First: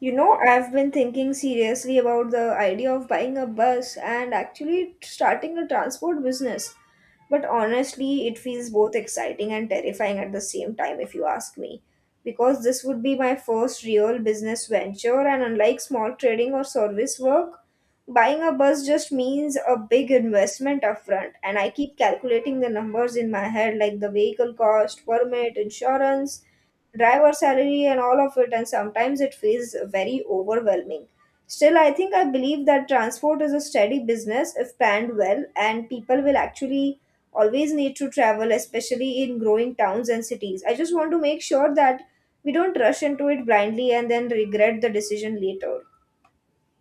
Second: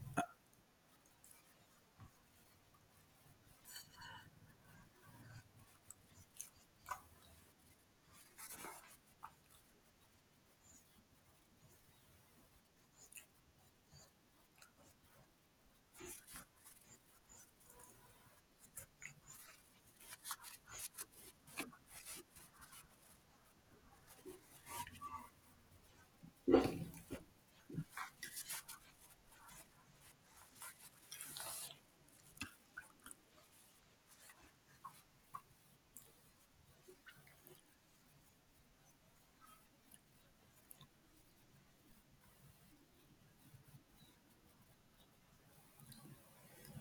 I've been thinking seriously about the idea of buying a bus and actually starting a transport business. But honestly, it feels both exciting and terrifying at the same time, if you ask me. Because this would be my first real business venture, and unlike small trading or service work, buying a bus just means a big investment upfront. And I keep calculating the numbers in my head, like the vehicle cost, permit, insurance, driver salary, and all of it. And sometimes it feels very overwhelming. Still, I believe that transport is a steady business if planned well, and people will actually always need to travel, especially in growing towns and cities. I just want to make sure that we don't rush into it blindly and then regret the decision later.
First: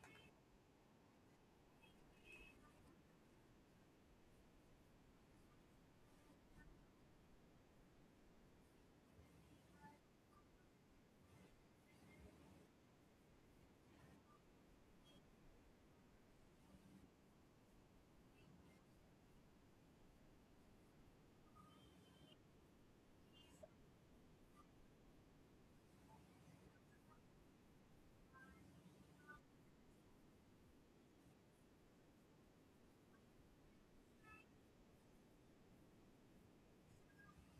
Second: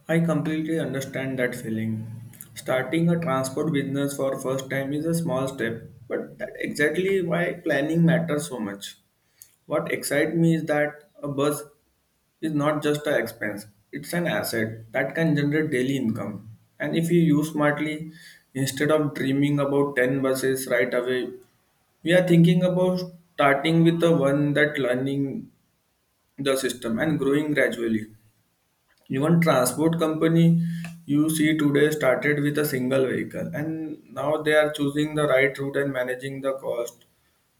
I completely understand that feeling. Starting a transport business for first time is a small step, but that exactly why planning matters so much. What excites me is that a bus is not just an expense, it's an asset that can generate daily income. And if you use smartly, instead of dreaming about 10 buses right away, we are thinking about starting with the one that learning the system and growing gradually. Even transport company you see today started with a single vehicle and now they are choosing the right route and managing the cost.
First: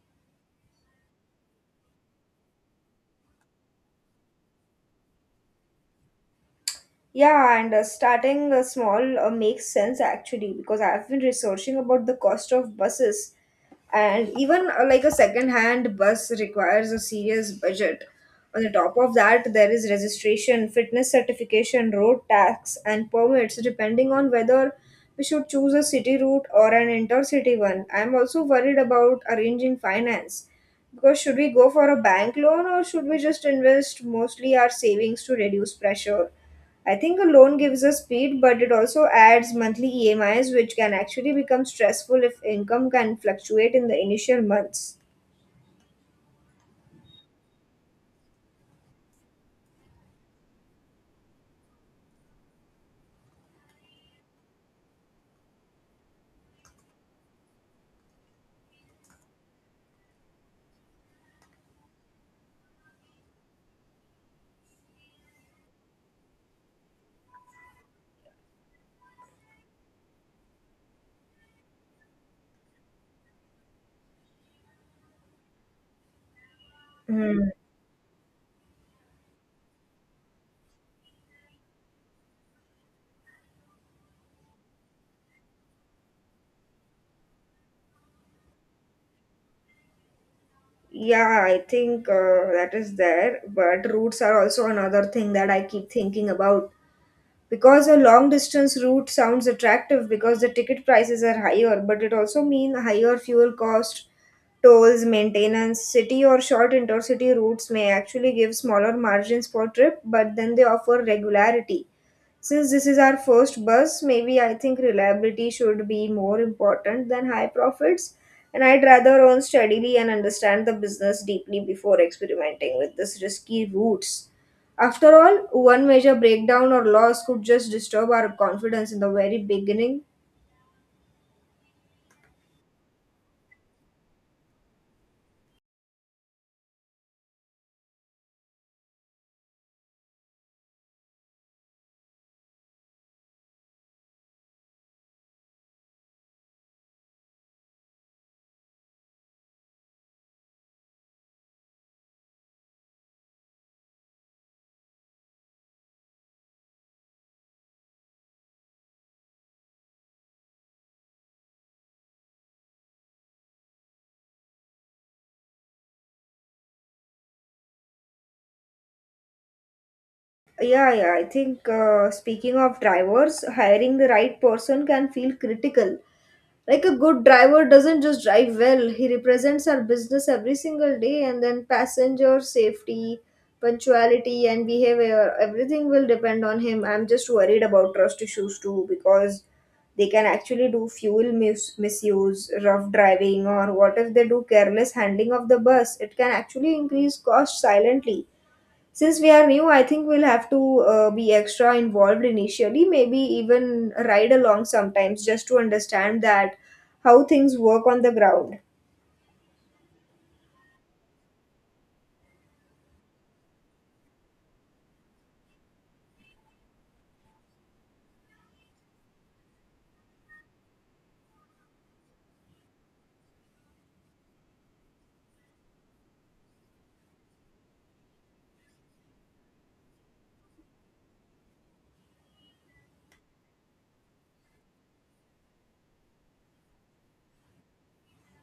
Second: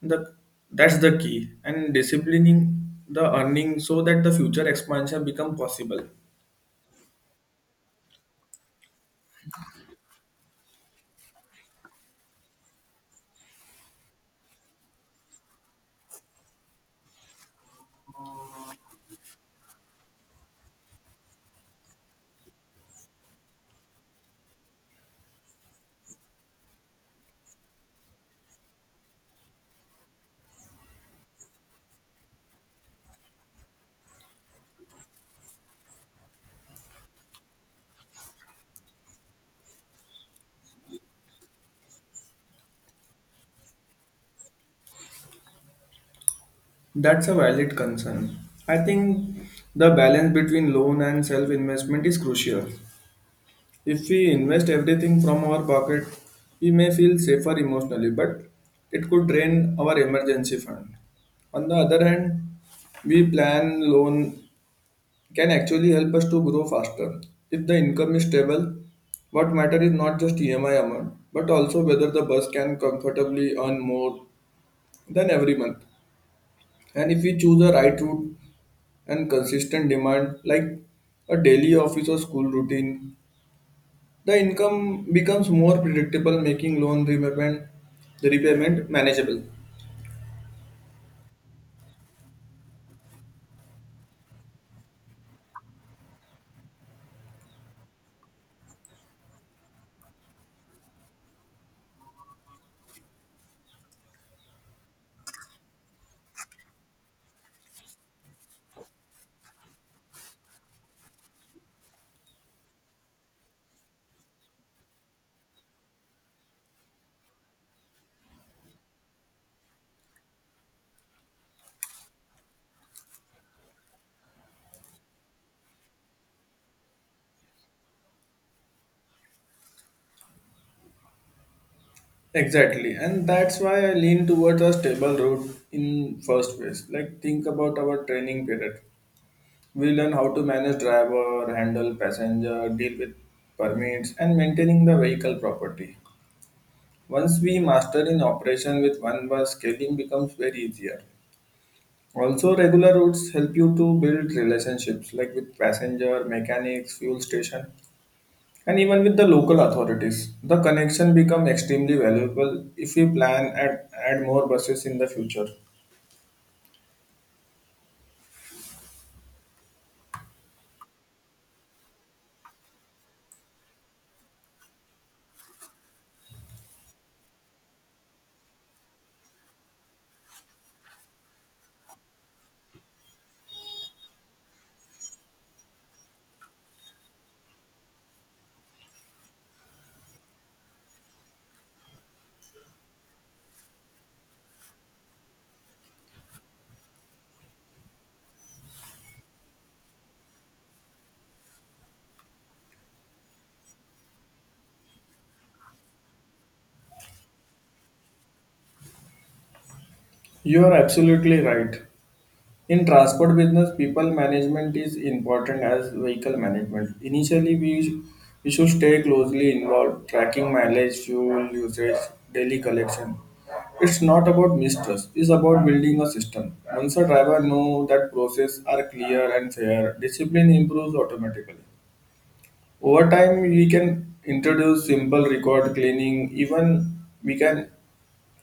The, that's the key and disciplining the earning so that the future expansion become possible. Yeah, and starting small makes sense actually, because I've been researching about the cost of buses, and even like a second-hand bus requires a serious budget. On the top of that, there is registration, fitness certification, road tax, and permits depending on whether we should choose a city route or an intercity one. I'm also worried about arranging finance, because should we go for a bank loan or should we just invest mostly our savings to reduce pressure? I think a loan gives us speed, but it also adds monthly EMIs, which can actually become stressful if income can fluctuate in the initial months. That's a valid concern. I think the balance between loan and self investment is crucial. If we invest everything from our pocket, we may feel safer emotionally, but it could drain our emergency fund. On the other hand, we plan loan can actually help us to grow faster. If the income is stable, what matter is not just EMI amount, but also whether the bus can comfortably earn more than every month. And if we Hmm. choose a right route and consistent demand like a daily office or school routine, the income becomes more predictable, making loan repayment the repayment manageable. Yeah, I think that is there, but routes are also another thing that I keep thinking about, because a long distance route sounds attractive because the ticket prices are higher, but it also means higher fuel cost, tolls, maintenance. City or short intercity routes may actually give smaller margins per trip, but then they offer regularity. Since this is our first bus, maybe I think reliability should be more important than high profits. And I'd rather earn steadily and understand the business deeply before experimenting with this risky routes. After all, one major breakdown or loss could just disturb our confidence in the very beginning. Exactly, and that's why I lean towards a stable route in first place. Like think about our training period. We learn how to manage driver, handle passenger, deal with permits, and maintaining the vehicle property. Once we master in operation with one bus, scaling becomes very easier. Also, regular routes help you to build relationships like with passenger, mechanics, fuel station, and even with the local authorities, the connection become extremely valuable if we plan and add more buses in the future. Yeah, yeah, I think speaking of drivers, hiring the right person can feel critical. Like a good driver doesn't just drive well, he represents our business every single day, and then passenger safety, punctuality and behavior, everything will depend on him. I'm just worried about trust issues too, because they can actually do fuel misuse, rough driving, or what if they do careless handling of the bus? It can actually increase cost silently. Since we are new, I think we'll have to be extra involved initially, maybe even ride along sometimes just to understand that how things work on the ground. You are absolutely right. In transport business, people management is important as vehicle management. Initially, we should stay closely involved, tracking mileage, fuel usage, daily collection. It's not about mistrust, it's about building a system. Once a driver knows that process are clear and fair, discipline improves automatically. Over time, we can introduce simple record cleaning, even we can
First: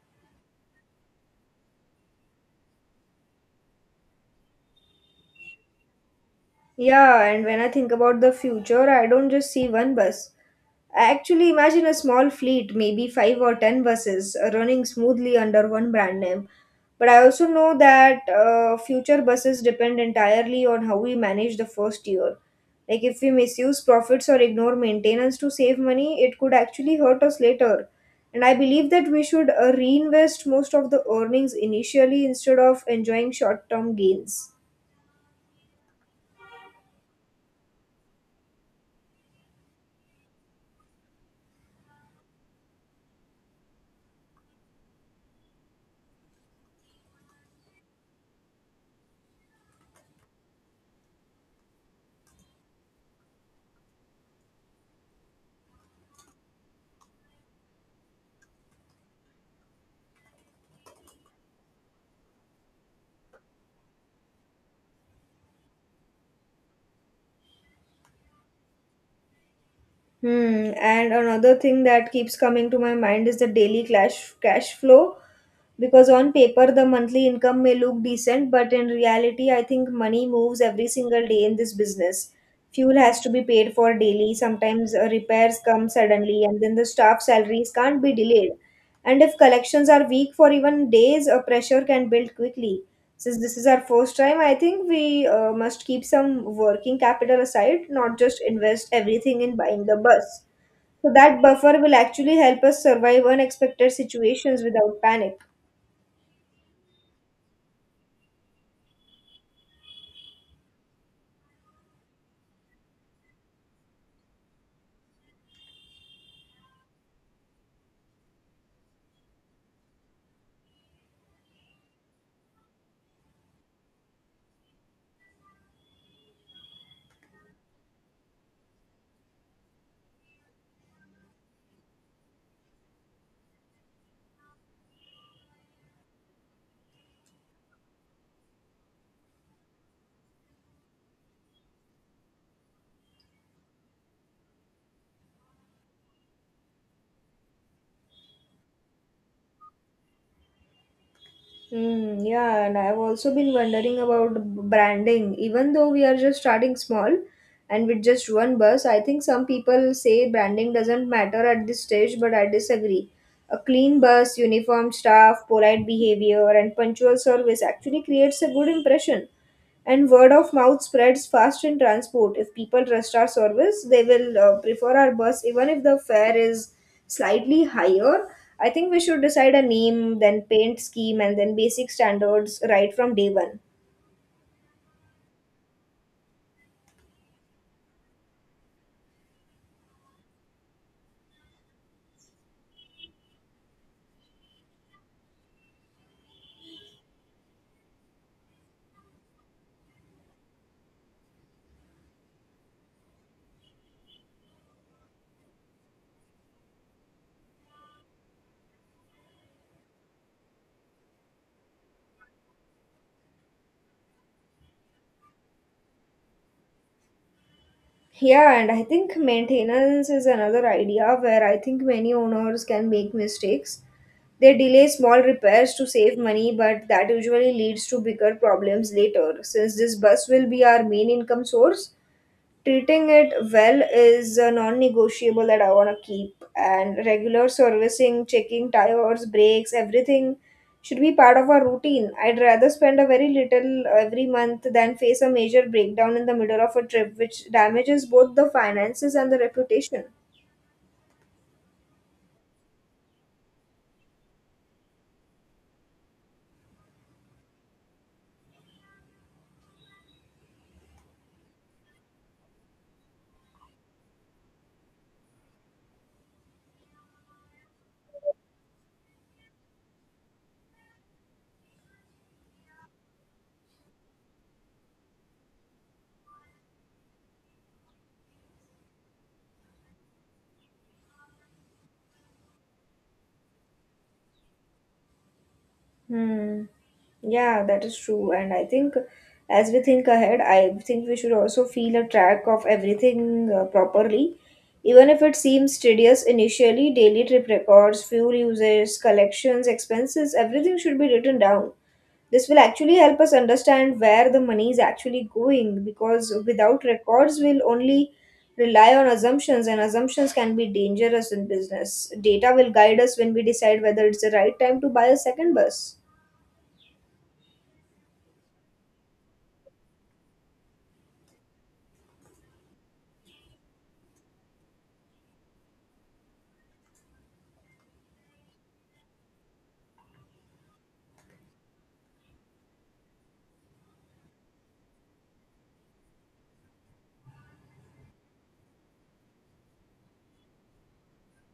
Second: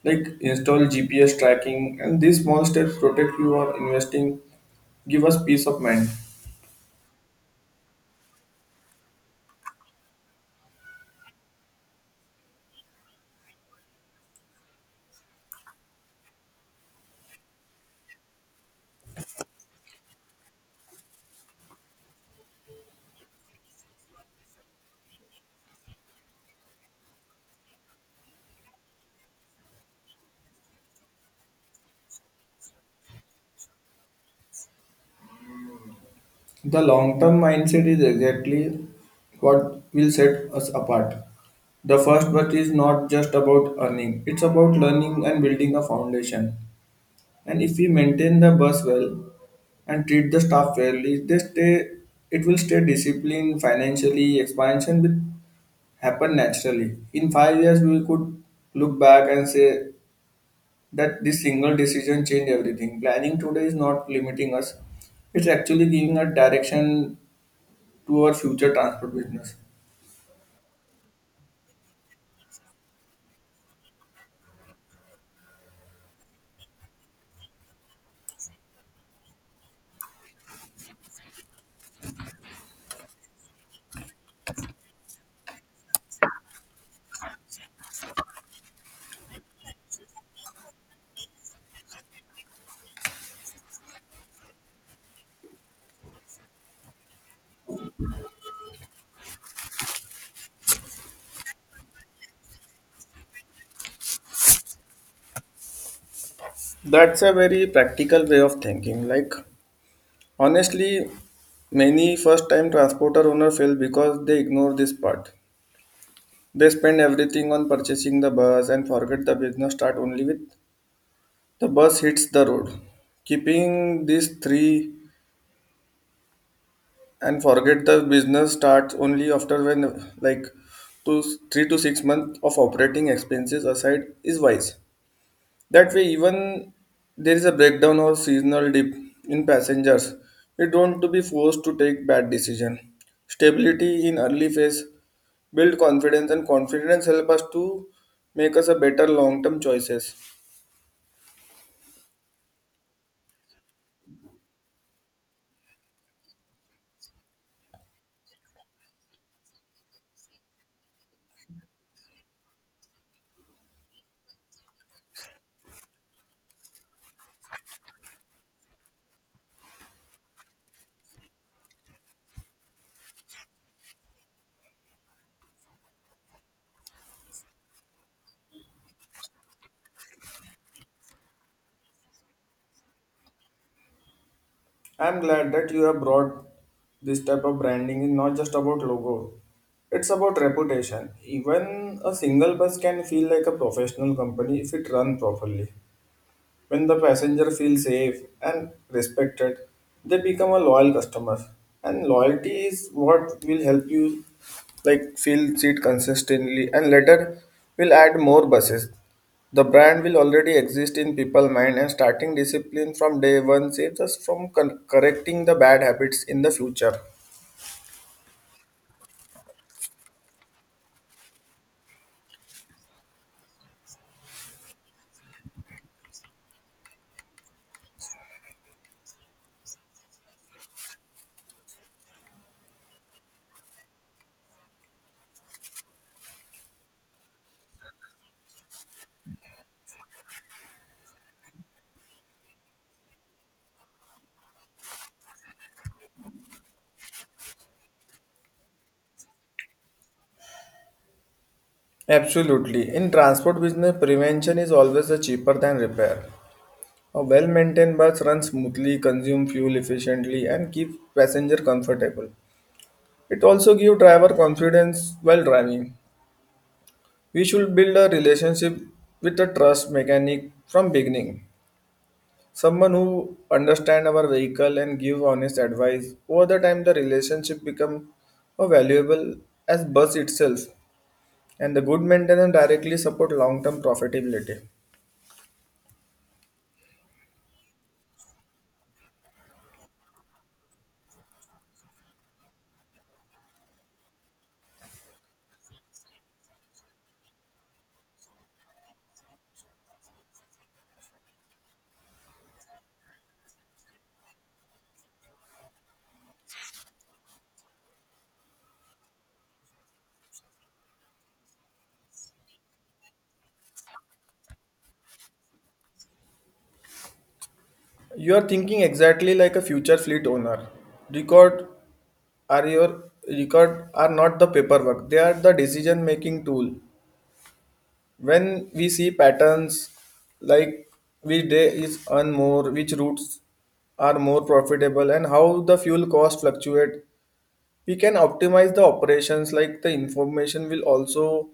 like install GPS tracking, and these small steps protect you on investing, give us peace of mind. Yeah, and when I think about the future, I don't just see one bus. I actually imagine a small fleet, maybe 5 or 10 buses, running smoothly under one brand name. But I also know that future buses depend entirely on how we manage the first year. Like, if we misuse profits or ignore maintenance to save money, it could actually hurt us later. And I believe that we should reinvest most of the earnings initially instead of enjoying short term gains. The long term mindset is exactly what will set us apart. The first but is not just about earning, it's about learning and building a foundation. And if we maintain the bus well and treat the staff fairly, they stay it will stay disciplined financially, expansion will happen naturally. In 5 years we could look back and say that this single decision changed everything. Planning today is not limiting us. It's actually giving a direction to our future transport business. Hmm. And another thing that keeps coming to my mind is the daily cash flow, because on paper the monthly income may look decent, but in reality, I think money moves every single day in this business. Fuel has to be paid for daily. Sometimes repairs come suddenly, and then the staff salaries can't be delayed. And if collections are weak for even days, a pressure can build quickly. Since this is our first time, I think we must keep some working capital aside, not just invest everything in buying the bus. So that buffer will actually help us survive unexpected situations without panic. That's a very practical way of thinking. Like, honestly, many first time transporter owner fail because they ignore this part. They spend everything on purchasing the bus and forget the business start only with the bus hits the road. Keeping these three and forget the business starts only after when, like, two, 3 to 6 months of operating expenses aside is wise. That way, even there is a breakdown or seasonal dip in passengers, we don't to be forced to take bad decision. Stability in early phase build confidence and confidence help us to make us a better long-term choices. Yeah, and I've also been wondering about branding. Even though we are just starting small and with just one bus, I think some people say branding doesn't matter at this stage, but I disagree. A clean bus, uniform staff, polite behavior, and punctual service actually creates a good impression. And word of mouth spreads fast in transport. If people trust our service, they will prefer our bus even if the fare is slightly higher. I think we should decide a name, then paint scheme, and then basic standards right from day one. I'm glad that you have brought this type of branding is not just about logo. It's about reputation. Even a single bus can feel like a professional company if it run properly. When the passenger feels safe and respected, they become a loyal customer. And loyalty is what will help you like fill seat consistently and later will add more buses. The brand will already exist in people mind and starting discipline from day one saves us from correcting the bad habits in the future. Yeah, and I think maintenance is another idea where I think many owners can make mistakes. They delay small repairs to save money, but that usually leads to bigger problems later. Since this bus will be our main income source, treating it well is a non negotiable that I want to keep, and regular servicing, checking tires, brakes, everything should be part of our routine. I'd rather spend a very little every month than face a major breakdown in the middle of a trip, which damages both the finances and the reputation. Absolutely. In transport business, prevention is always a cheaper than repair. A well-maintained bus runs smoothly, consumes fuel efficiently, and keeps passenger comfortable. It also gives driver confidence while driving. We should build a relationship with a trust mechanic from beginning. Someone who understands our vehicle and give honest advice. Over the time, the relationship becomes valuable as bus itself, and the good maintenance directly support long-term profitability. Hmm. Yeah, that is true. And I think as we think ahead, I think we should also feel a track of everything properly. Even if it seems tedious initially, daily trip records, fuel uses, collections, expenses, everything should be written down. This will actually help us understand where the money is actually going, because without records, we'll only rely on assumptions, and assumptions can be dangerous in business. Data will guide us when we decide whether it's the right time to buy a second bus. You are thinking exactly like a future fleet owner. Record are your record are not the paperwork, they are the decision making tool. When we see patterns like which day is earn more, which routes are more profitable, and how the fuel cost fluctuate, we can optimize the operations. Like the information will also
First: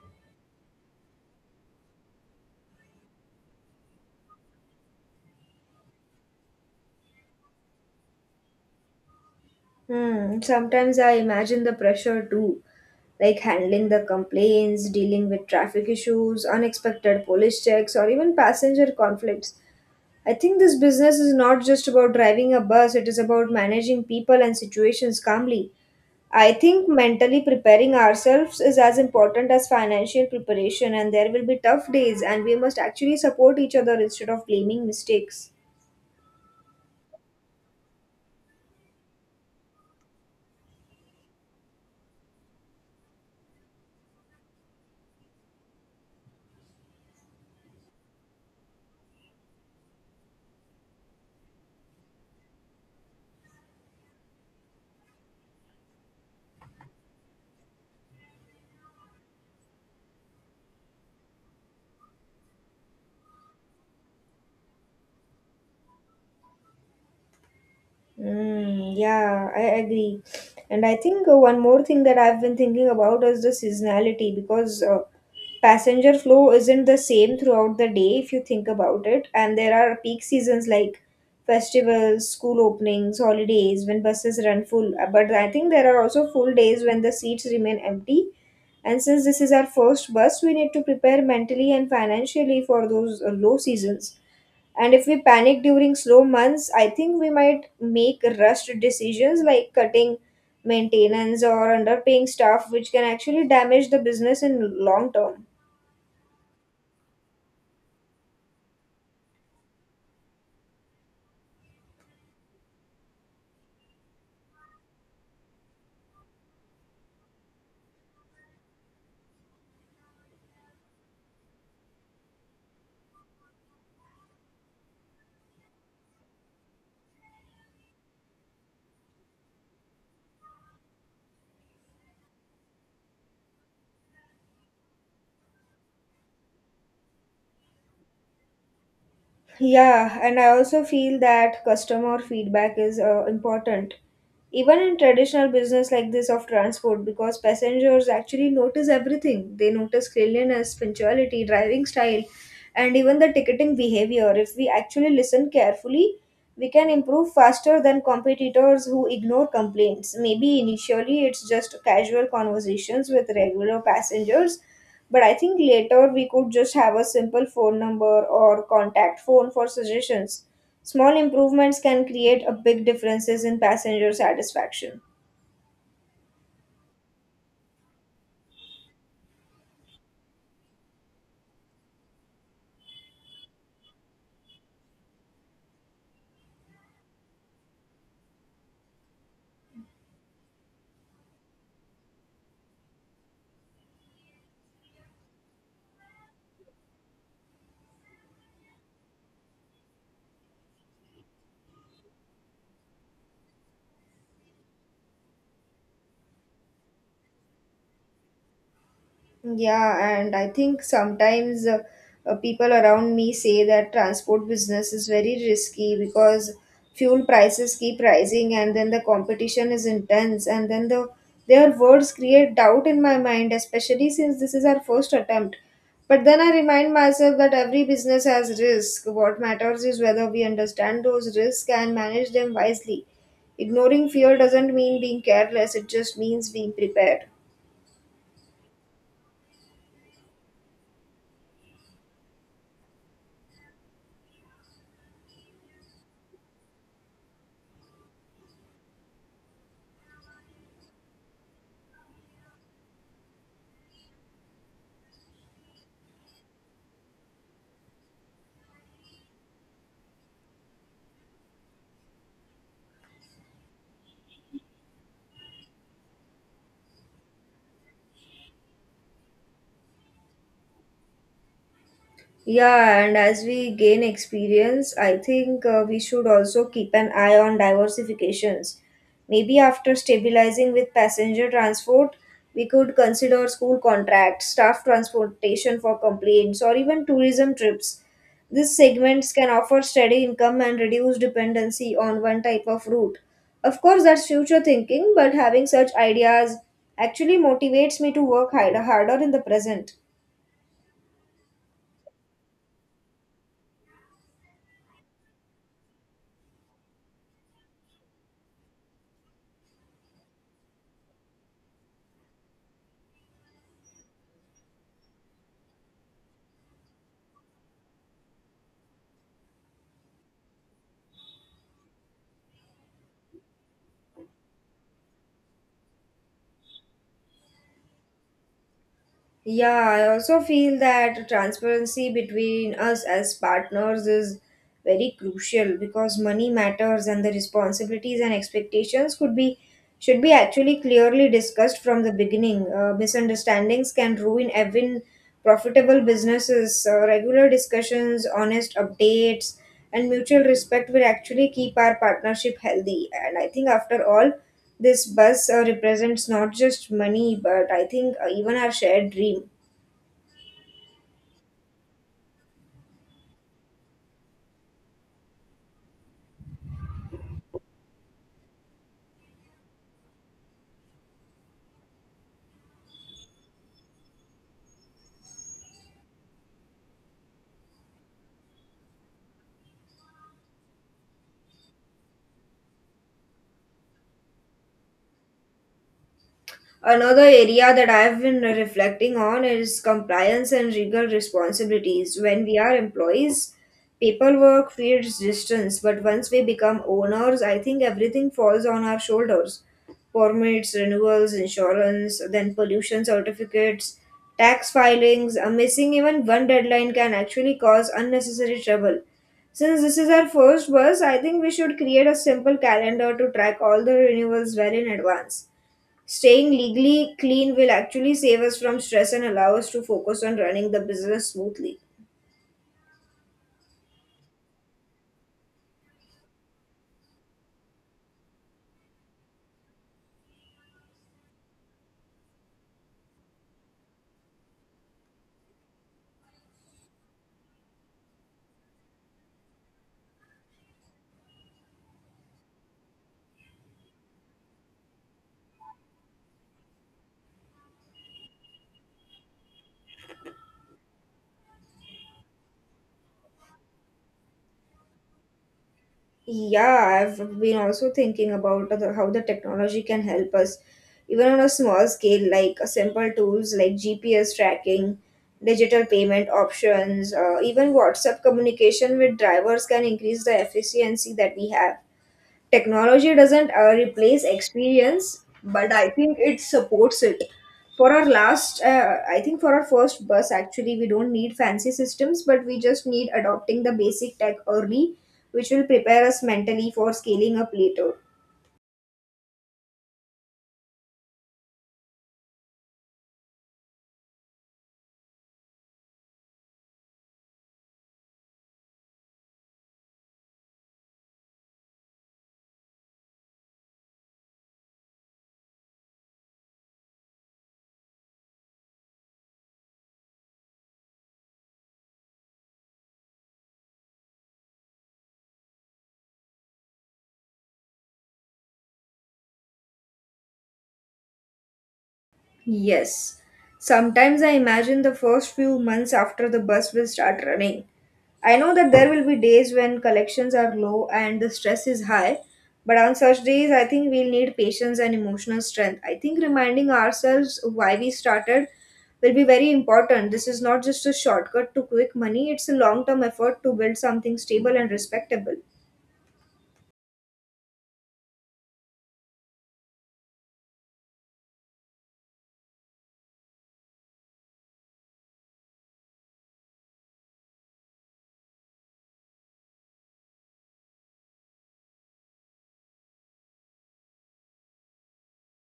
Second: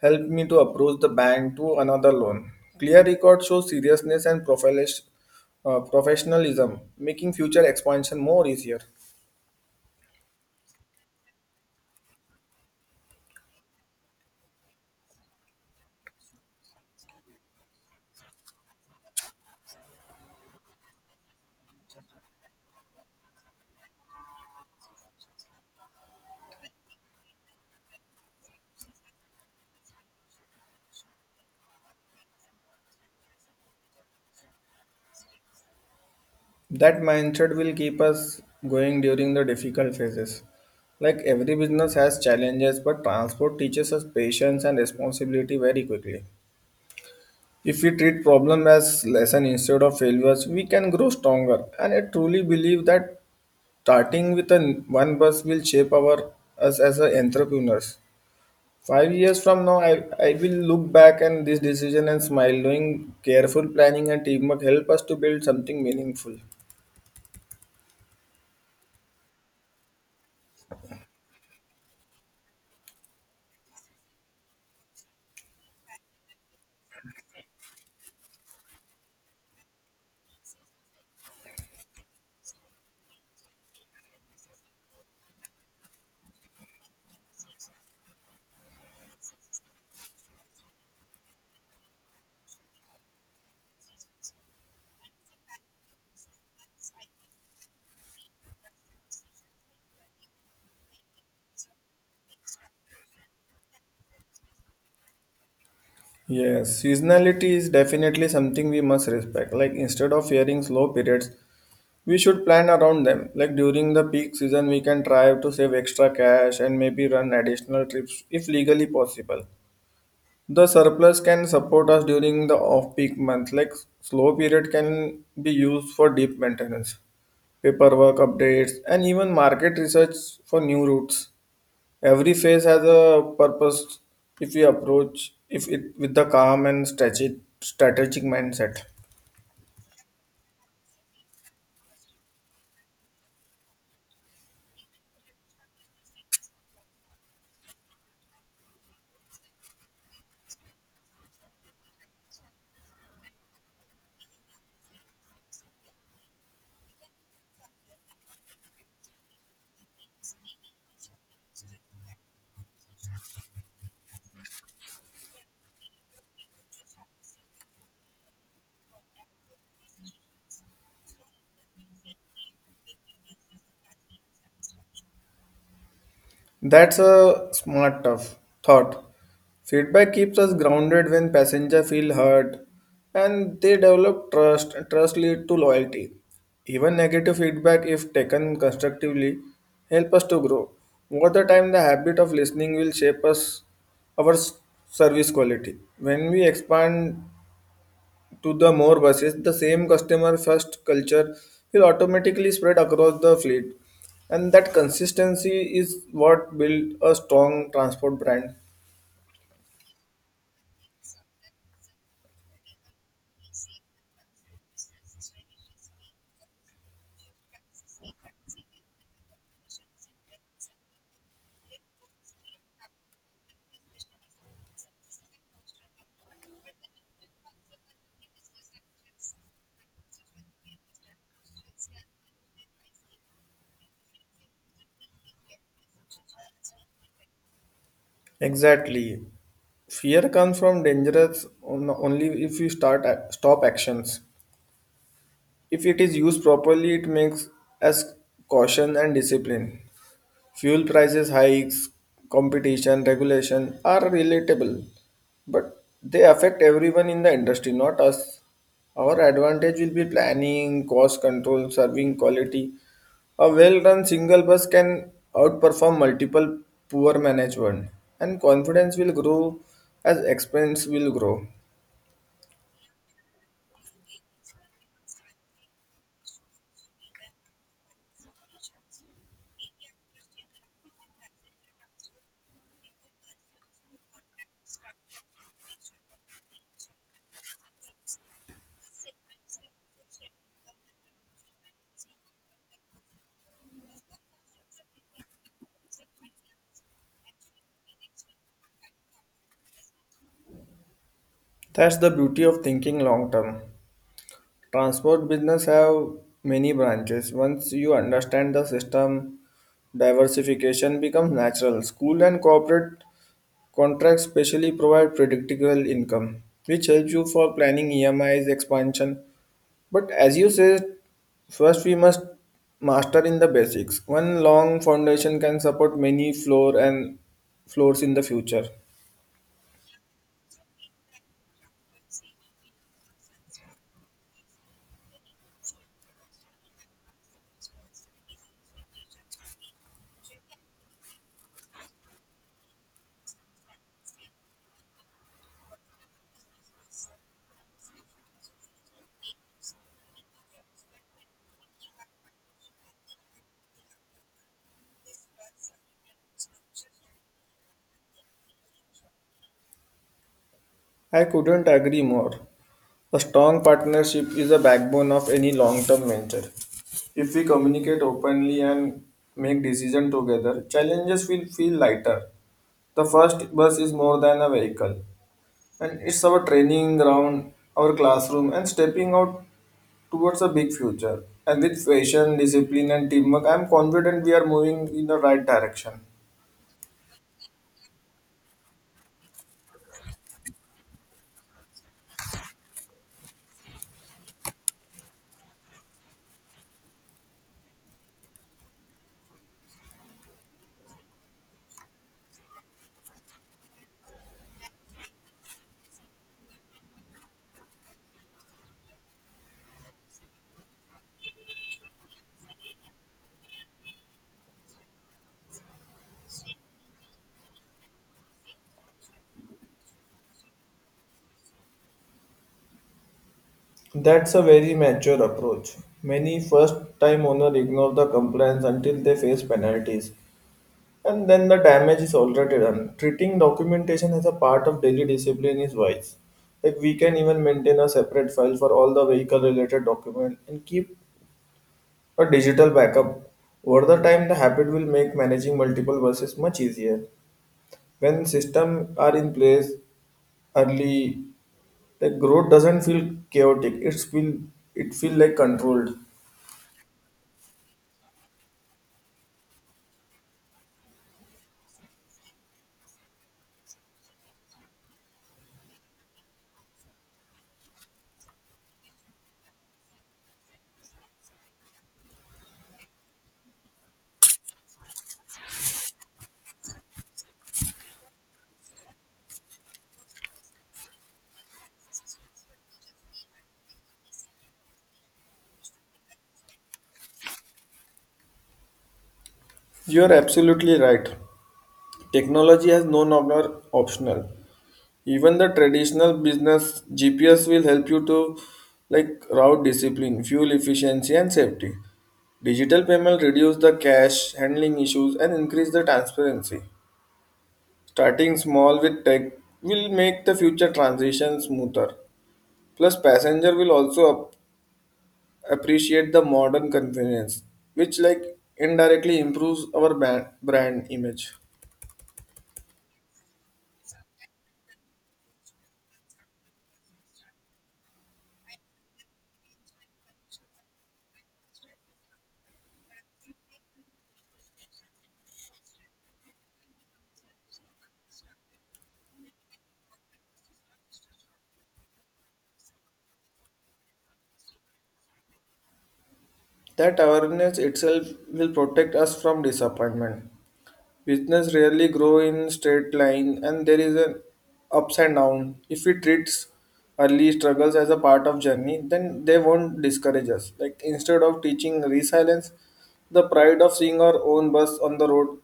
help me to approach the bank to another loan. Clear record shows seriousness and professionalism, making future expansion more easier. Hmm. Sometimes I imagine the pressure too, like handling the complaints, dealing with traffic issues, unexpected police checks, or even passenger conflicts. I think this business is not just about driving a bus, it is about managing people and situations calmly. I think mentally preparing ourselves is as important as financial preparation, and there will be tough days, and we must actually support each other instead of blaming mistakes. That mindset will keep us going during the difficult phases. Like every business has challenges, but transport teaches us patience and responsibility very quickly. If we treat problem as lesson instead of failures, we can grow stronger. And I truly believe that starting with a one bus will shape our us as a entrepreneurs. 5 years from now, I will look back and this decision and smile. Doing careful planning and teamwork help us to build something meaningful. Yeah, I agree. And I think one more thing that I've been thinking about is the seasonality, because passenger flow isn't the same throughout the day if you think about it. And there are peak seasons like festivals, school openings, holidays when buses run full. But I think there are also full days when the seats remain empty. And since this is our first bus, we need to prepare mentally and financially for those low seasons. And if we panic during slow months, I think we might make rushed decisions like cutting maintenance or underpaying staff, which can actually damage the business in long term. Yes, seasonality is definitely something we must respect. Like instead of fearing slow periods, we should plan around them. Like during the peak season, we can try to save extra cash and maybe run additional trips if legally possible. The surplus can support us during the off-peak months. Like slow period can be used for deep maintenance, paperwork updates, and even market research for new routes. Every phase has a purpose if you approach if it with the calm and strategic mindset. Yeah, and I also feel that customer feedback is important, even in traditional business like this of transport, because passengers actually notice everything. They notice cleanliness, punctuality, driving style, and even the ticketing behavior. If we actually listen carefully, we can improve faster than competitors who ignore complaints. Maybe initially it's just casual conversations with regular passengers, but I think later we could just have a simple phone number or contact phone for suggestions. Small improvements can create a big differences in passenger satisfaction. That's a smart tough thought. Feedback keeps us grounded when passenger feel hurt and they develop trust and trust lead to loyalty. Even negative feedback if taken constructively help us to grow. Over the time the habit of listening will shape us our service quality. When we expand to the more buses, the same customer first culture will automatically spread across the fleet. And that consistency is what built a strong transport brand. Yeah, and I think sometimes people around me say that transport business is very risky because fuel prices keep rising, and then the competition is intense, and then the their words create doubt in my mind, especially since this is our first attempt. But then I remind myself that every business has risk. What matters is whether we understand those risks and manage them wisely. Ignoring fear doesn't mean being careless, it just means being prepared. Exactly. Fear comes from dangerous only if you start stop actions. If it is used properly, it makes us caution and discipline. Fuel prices hikes, competition, regulation are relatable, but they affect everyone in the industry, not us. Our advantage will be planning, cost control, serving quality. A well-run single bus can outperform multiple poor managed one, and confidence will grow as expense will grow. Yeah, and as we gain experience, I think we should also keep an eye on diversifications. Maybe after stabilizing with passenger transport, we could consider school contracts, staff transportation for complaints, or even tourism trips. These segments can offer steady income and reduce dependency on one type of route. Of course, that's future thinking, but having such ideas actually motivates me to work harder in the present. That's the beauty of thinking long term. Transport business have many branches. Once you understand the system, diversification becomes natural. School and corporate contracts specially provide predictable income, which helps you for planning EMIs expansion. But as you said, first we must master in the basics. One long foundation can support many floors in the future. Yeah, I also feel that transparency between us as partners is very crucial, because money matters and the responsibilities and expectations could be should be actually clearly discussed from the beginning. Misunderstandings can ruin even profitable businesses. Regular discussions, honest updates, and mutual respect will actually keep our partnership healthy. And I think, after all, this bus represents not just money, but I think even our shared dream. I couldn't agree more. A strong partnership is the backbone of any long-term venture. If we communicate openly and make decisions together, challenges will feel lighter. The first bus is more than a vehicle, and it's our training ground, our classroom, and stepping out towards a big future. And with passion, discipline, and teamwork, I'm confident we are moving in the right direction. Another area that I've been reflecting on is compliance and legal responsibilities. When we are employees, paperwork feels distance, but once we become owners, I think everything falls on our shoulders. Permits, renewals, insurance, then pollution certificates, tax filings, missing even one deadline can actually cause unnecessary trouble. Since this is our first bus, I think we should create a simple calendar to track all the renewals well in advance. Staying legally clean will actually save us from stress and allow us to focus on running the business smoothly. That's a very mature approach. Many first time owners ignore the compliance until they face penalties and then the damage is already done. Treating documentation as a part of daily discipline is wise. Like we can even maintain a separate file for all the vehicle related document and keep a digital backup. Over the time the habit will make managing multiple buses much easier. When systems are in place early, the growth doesn't feel chaotic. It feel like controlled. Yeah, I've been also thinking about how the technology can help us, even on a small scale, like simple tools like GPS tracking, digital payment options, even WhatsApp communication with drivers can increase the efficiency that we have. Technology doesn't replace experience, but I think it supports it. For our last, I think for our first bus, actually, we don't need fancy systems, but we just need adopting the basic tech early, which will prepare us mentally for scaling up later. You are absolutely right. Technology has no longer optional. Even the traditional business GPS will help you to like route discipline, fuel efficiency, and safety. Digital payment reduce the cash handling issues and increase the transparency. Starting small with tech will make the future transition smoother. Plus passenger will also appreciate the modern convenience, which like indirectly improves our brand image. Yes. Sometimes I imagine the first few months after the bus will start running. I know that there will be days when collections are low and the stress is high, but on such days, I think we'll need patience and emotional strength. I think reminding ourselves why we started will be very important. This is not just a shortcut to quick money, it's a long term effort to build something stable and respectable. That awareness itself will protect us from disappointment. Business rarely grow in straight line and there is an ups and down. If we treats early struggles as a part of journey, then they won't discourage us. Like instead of teaching resilience, the pride of seeing our own bus on the road,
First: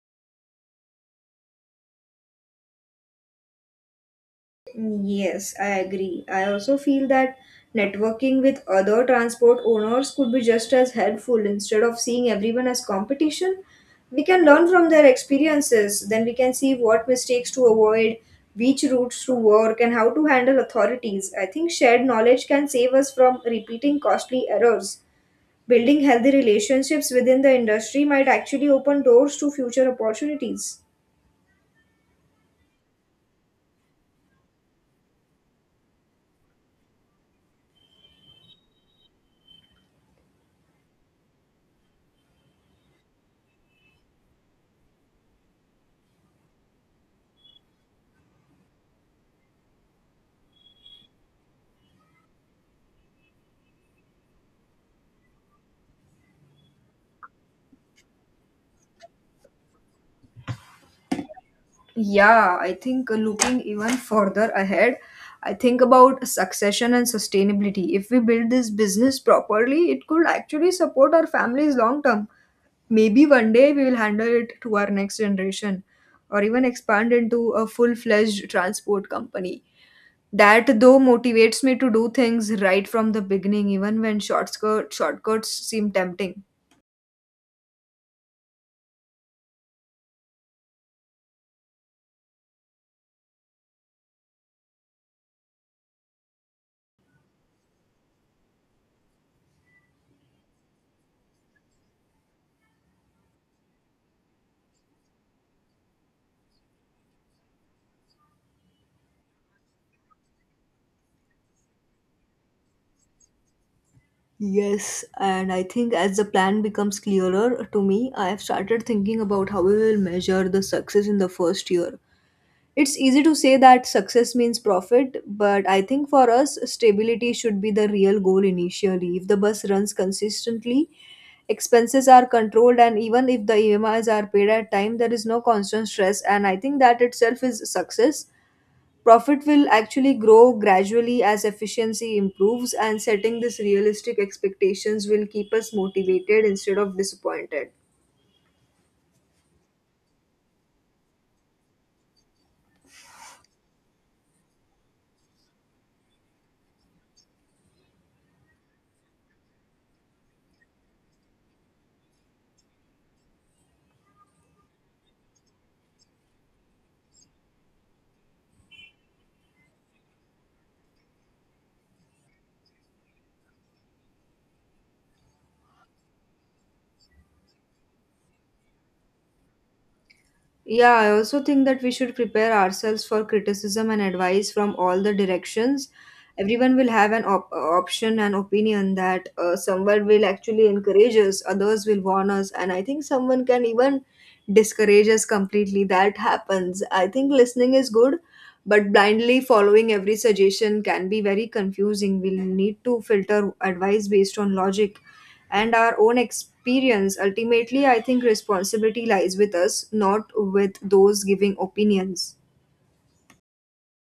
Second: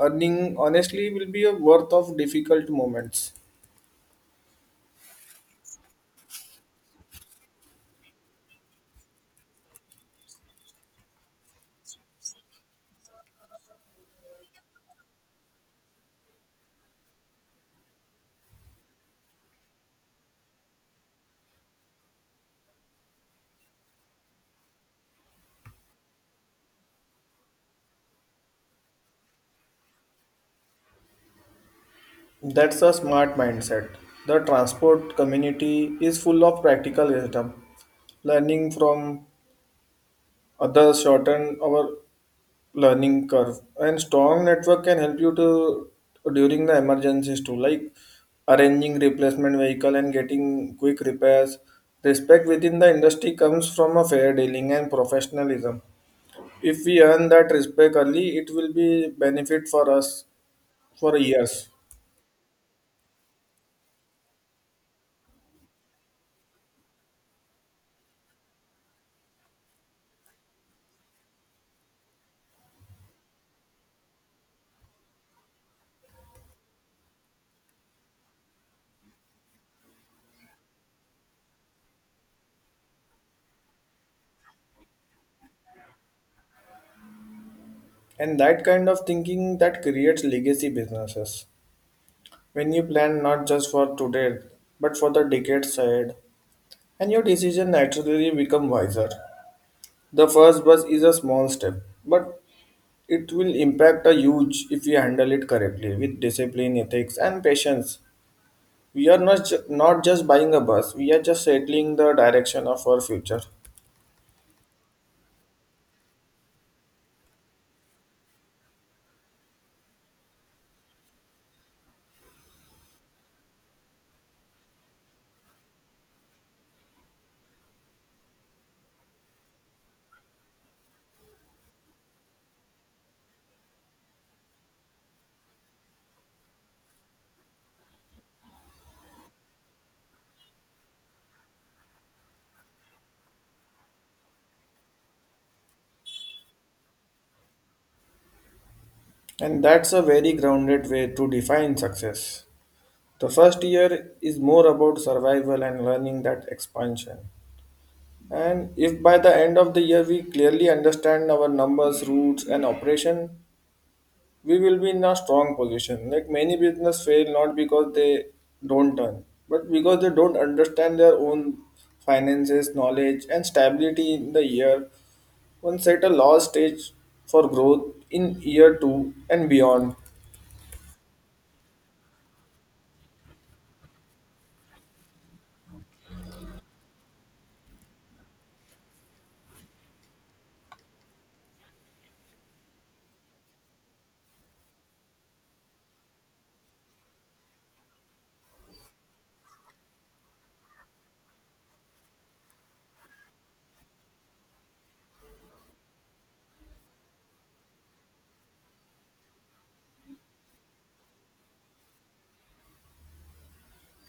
earning honestly will be a worth of difficult moments. Yes, I agree. I also feel that networking with other transport owners could be just as helpful instead of seeing everyone as competition. We can learn from their experiences, then we can see what mistakes to avoid, which routes to work, and how to handle authorities. I think shared knowledge can save us from repeating costly errors. Building healthy relationships within the industry might actually open doors to future opportunities. That's a smart mindset. The transport community is full of practical wisdom. Learning from others shorten our learning curve, and strong network can help you to during the emergencies too, like arranging replacement vehicle and getting quick repairs. Respect within the industry comes from a fair dealing and professionalism. If we earn that respect early, it will be benefit for us for years. Yeah, I think looking even further ahead, I think about succession and sustainability. If we build this business properly, it could actually support our families long term. Maybe one day we will handle it to our next generation or even expand into a full fledged transport company. That though motivates me to do things right from the beginning, even when shortcuts seem tempting. And that kind of thinking that creates legacy businesses. When you plan not just for today but for the decades ahead, and your decision naturally become wiser. The first bus is a small step, but it will impact a huge if we handle it correctly with discipline, ethics, and patience. We are not just buying a bus, we are just settling the direction of our future. Yes, and I think as the plan becomes clearer to me, I have started thinking about how we will measure the success in the first year. It's easy to say that success means profit, but I think for us, stability should be the real goal initially. If the bus runs consistently, expenses are controlled, and even if the EMIs are paid at time, there is no constant stress. And I think that itself is success. Profit will actually grow gradually as efficiency improves, and setting these realistic expectations will keep us motivated instead of disappointed. And that's a very grounded way to define success. The first year is more about survival and learning that expansion. And if by the end of the year we clearly understand our numbers, routes, and operation, we will be in a strong position. Like many business fail not because they don't earn, but because they don't understand their own finances, knowledge, and stability in the year. One set a low stage for growth in year two and beyond. Yeah, I also think that we should prepare ourselves for criticism and advice from all the directions. Everyone will have an option and opinion that someone will actually encourage us, others will warn us, and I think someone can even discourage us completely. That happens. I think listening is good, but blindly following every suggestion can be very confusing. We'll need to filter advice based on logic and our own experience. Ultimately, I think responsibility lies with us, not with those giving opinions.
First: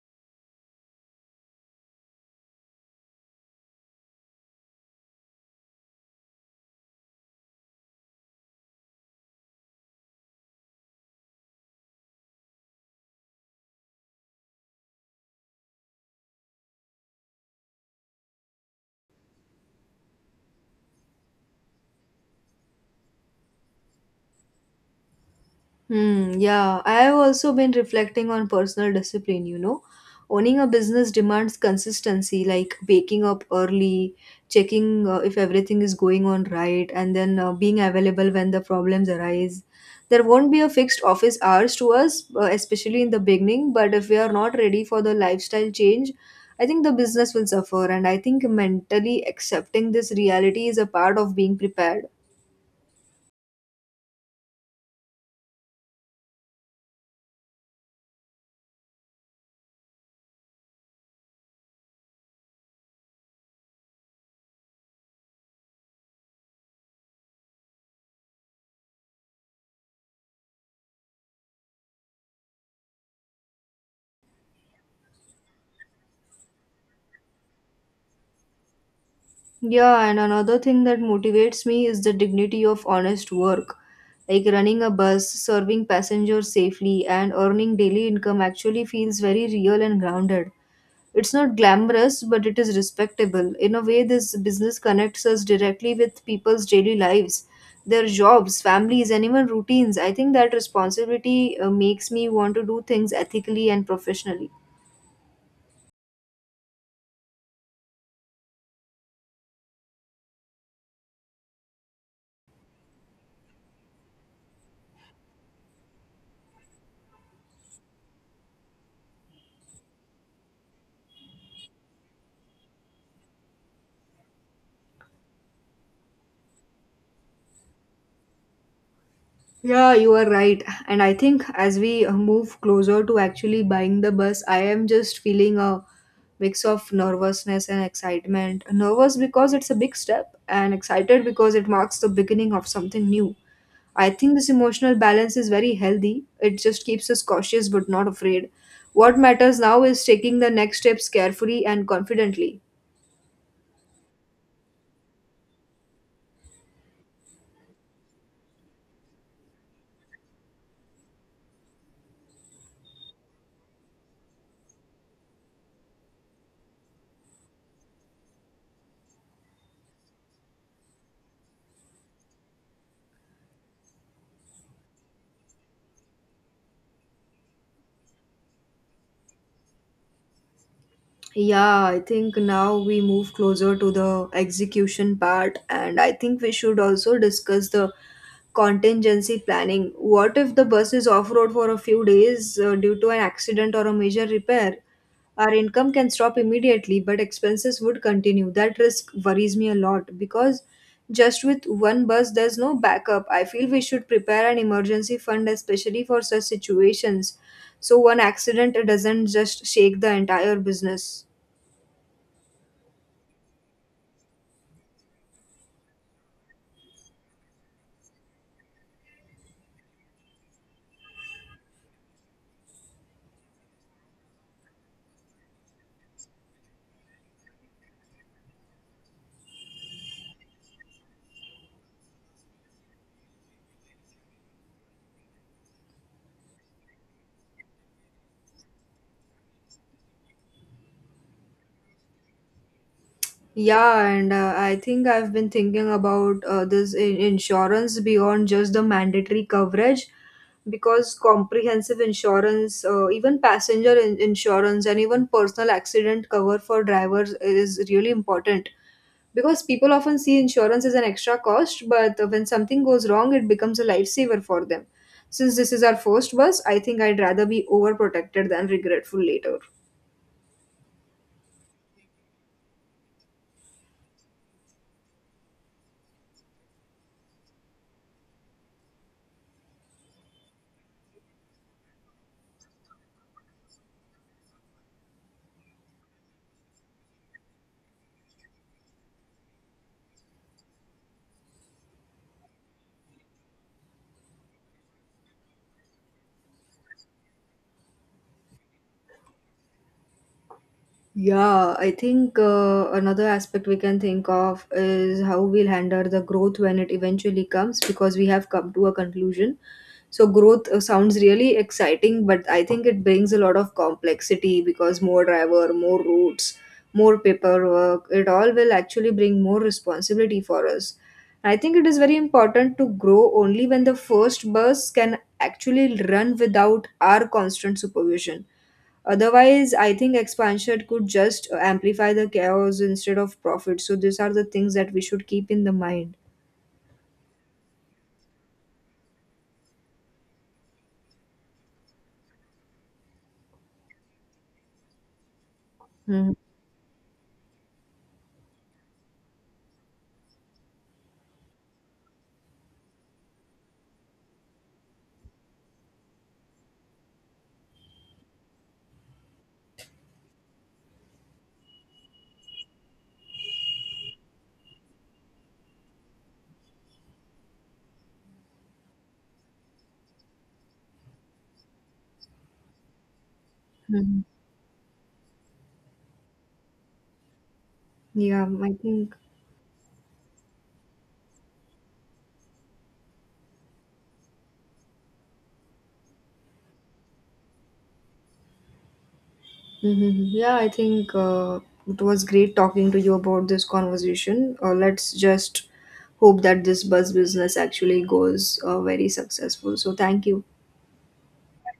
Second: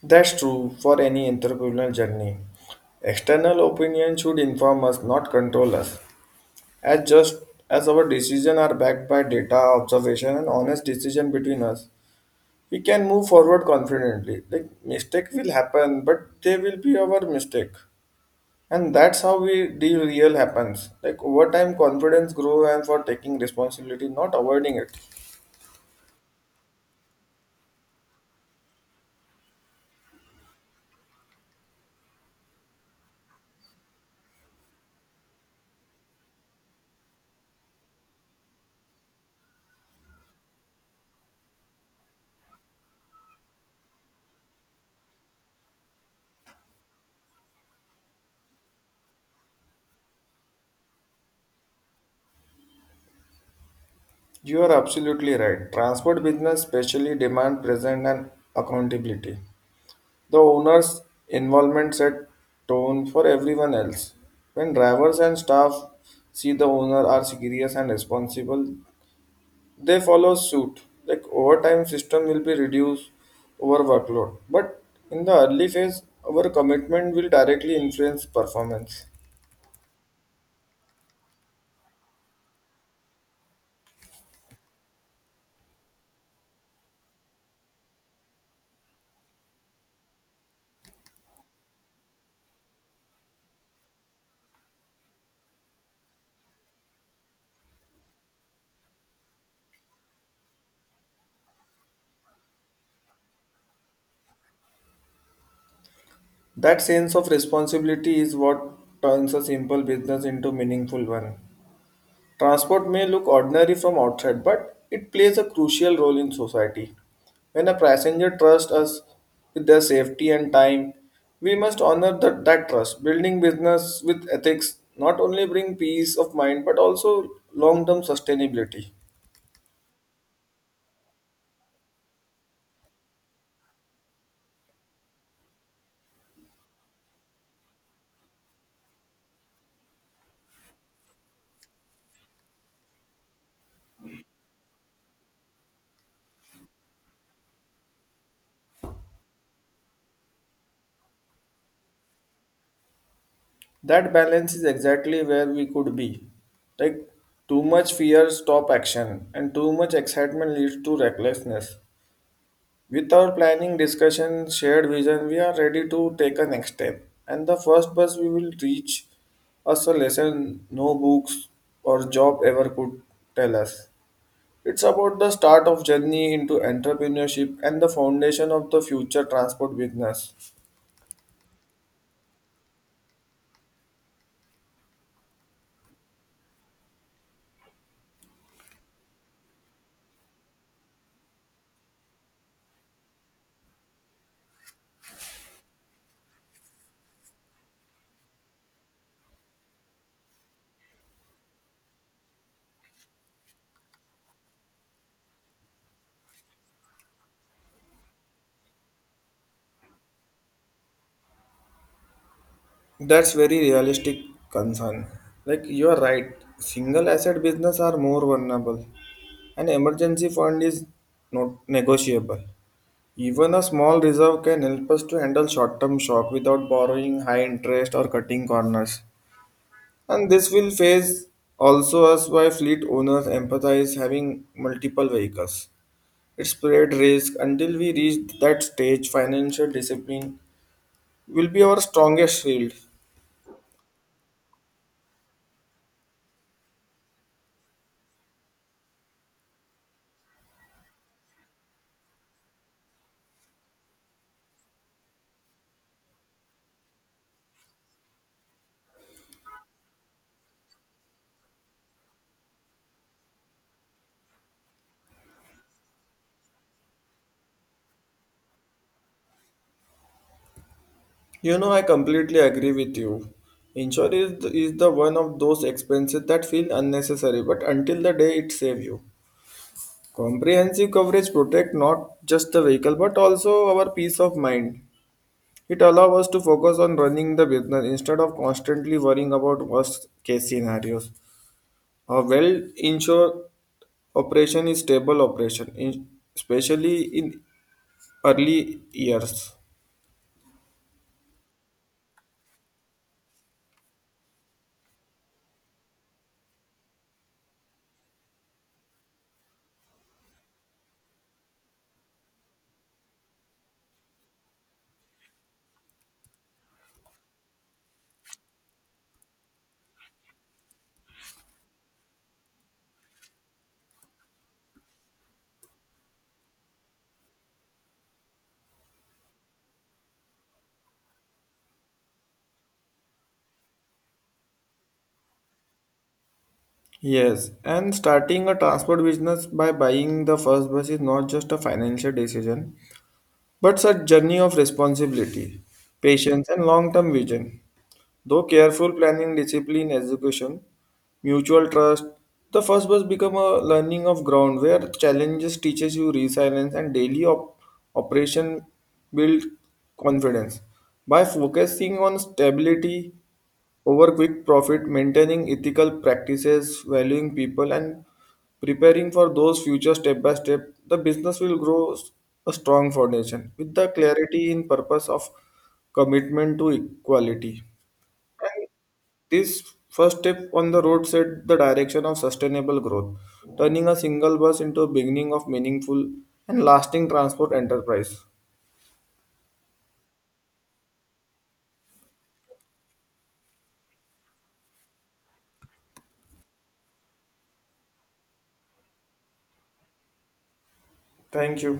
That's true for any entrepreneurial journey. External opinion should inform us, not control us. As just as our decisions are backed by data, observation, and honest decision between us, we can move forward confidently. Like mistake will happen, but they will be our mistake. And that's how we deal real happens. Like over time confidence grow and for taking responsibility, not avoiding it. Hmm, yeah, I have also been reflecting on personal discipline, you know. Owning a business demands consistency, like waking up early, checking if everything is going on right, and then being available when the problems arise. There won't be a fixed office hours to us, especially in the beginning, but if we are not ready for the lifestyle change, I think the business will suffer. And I think mentally accepting this reality is a part of being prepared. You are absolutely right. Transport business especially demand present and accountability. The owner's involvement set tone for everyone else. When drivers and staff see the owner are serious and responsible, they follow suit. Like overtime system will be reduced over workload. But in the early phase, our commitment will directly influence performance. Yeah, and another thing that motivates me is the dignity of honest work. Like running a bus, serving passengers safely, and earning daily income actually feels very real and grounded. It's not glamorous, but it is respectable. In a way, this business connects us directly with people's daily lives, their jobs, families, and even routines. I think that responsibility makes me want to do things ethically and professionally. That sense of responsibility is what turns a simple business into meaningful one. Transport may look ordinary from outside, but it plays a crucial role in society. When a passenger trusts us with their safety and time, we must honor that trust. Building business with ethics not only bring peace of mind but also long-term sustainability. Yeah, you are right. And I think as we move closer to actually buying the bus, I am just feeling a mix of nervousness and excitement. Nervous because it's a big step, and excited because it marks the beginning of something new. I think this emotional balance is very healthy. It just keeps us cautious but not afraid. What matters now is taking the next steps carefully and confidently. That balance is exactly where we could be. Like too much fear stop action and too much excitement leads to recklessness. With our planning, discussion, shared vision, we are ready to take a next step. And the first bus we will reach us a lesson no books or job ever could tell us. It's about the start of journey into entrepreneurship and the foundation of the future transport business. Yeah, I think now we move closer to the execution part, and I think we should also discuss the contingency planning. What if the bus is off road for a few days due to an accident or a major repair? Our income can stop immediately, but expenses would continue. That risk worries me a lot because just with one bus, there's no backup. I feel we should prepare an emergency fund, especially for such situations, so one accident doesn't just shake the entire business. That's very realistic concern. Like you are right, single asset business are more vulnerable. An emergency fund is not negotiable. Even a small reserve can help us to handle short term shock without borrowing high interest or cutting corners. And this will phase also us why fleet owners empathize having multiple vehicles. It spread risk until we reach that stage, financial discipline will be our strongest shield. Yeah, and I think I've been thinking about insurance beyond just the mandatory coverage because comprehensive insurance, even passenger insurance, and even personal accident cover for drivers is really important. Because people often see insurance as an extra cost, but when something goes wrong, it becomes a lifesaver for them. Since this is our first bus, I think I'd rather be overprotected than regretful later. You know, I completely agree with you. Insurance is the one of those expenses that feel unnecessary, but until the day it saves you. Comprehensive coverage protect not just the vehicle but also our peace of mind. It allows us to focus on running the business instead of constantly worrying about worst case scenarios. A well insured operation is stable operation, especially in early years. Yeah, I think another aspect we can think of is how we'll handle the growth when it eventually comes because we have come to a conclusion. So, growth sounds really exciting, but I think it brings a lot of complexity because more driver, more routes, more paperwork, it all will actually bring more responsibility for us. I think it is very important to grow only when the first bus can actually run without our constant supervision. Otherwise, I think expansion could just amplify the chaos instead of profit. So these are the things that we should keep in the mind. Yes, and starting a transport business by buying the first bus is not just a financial decision, but a journey of responsibility, patience, and long term vision. Though careful planning, discipline, execution, mutual trust, the first bus become a learning of ground where challenges teaches you resilience and daily operation build confidence. By focusing on stability over quick profit, maintaining ethical practices, valuing people and preparing for those future step by step, the business will a strong foundation with the Mm-hmm. clarity in purpose of commitment to equality. Yeah, I think. This first step on the road set the direction of sustainable growth, turning a single bus into a beginning of meaningful and lasting transport enterprise. Mhm. Yeah, I think it was great talking to you about this conversation. Let's just hope that this bus business actually goes very successful. So thank you. Thank you.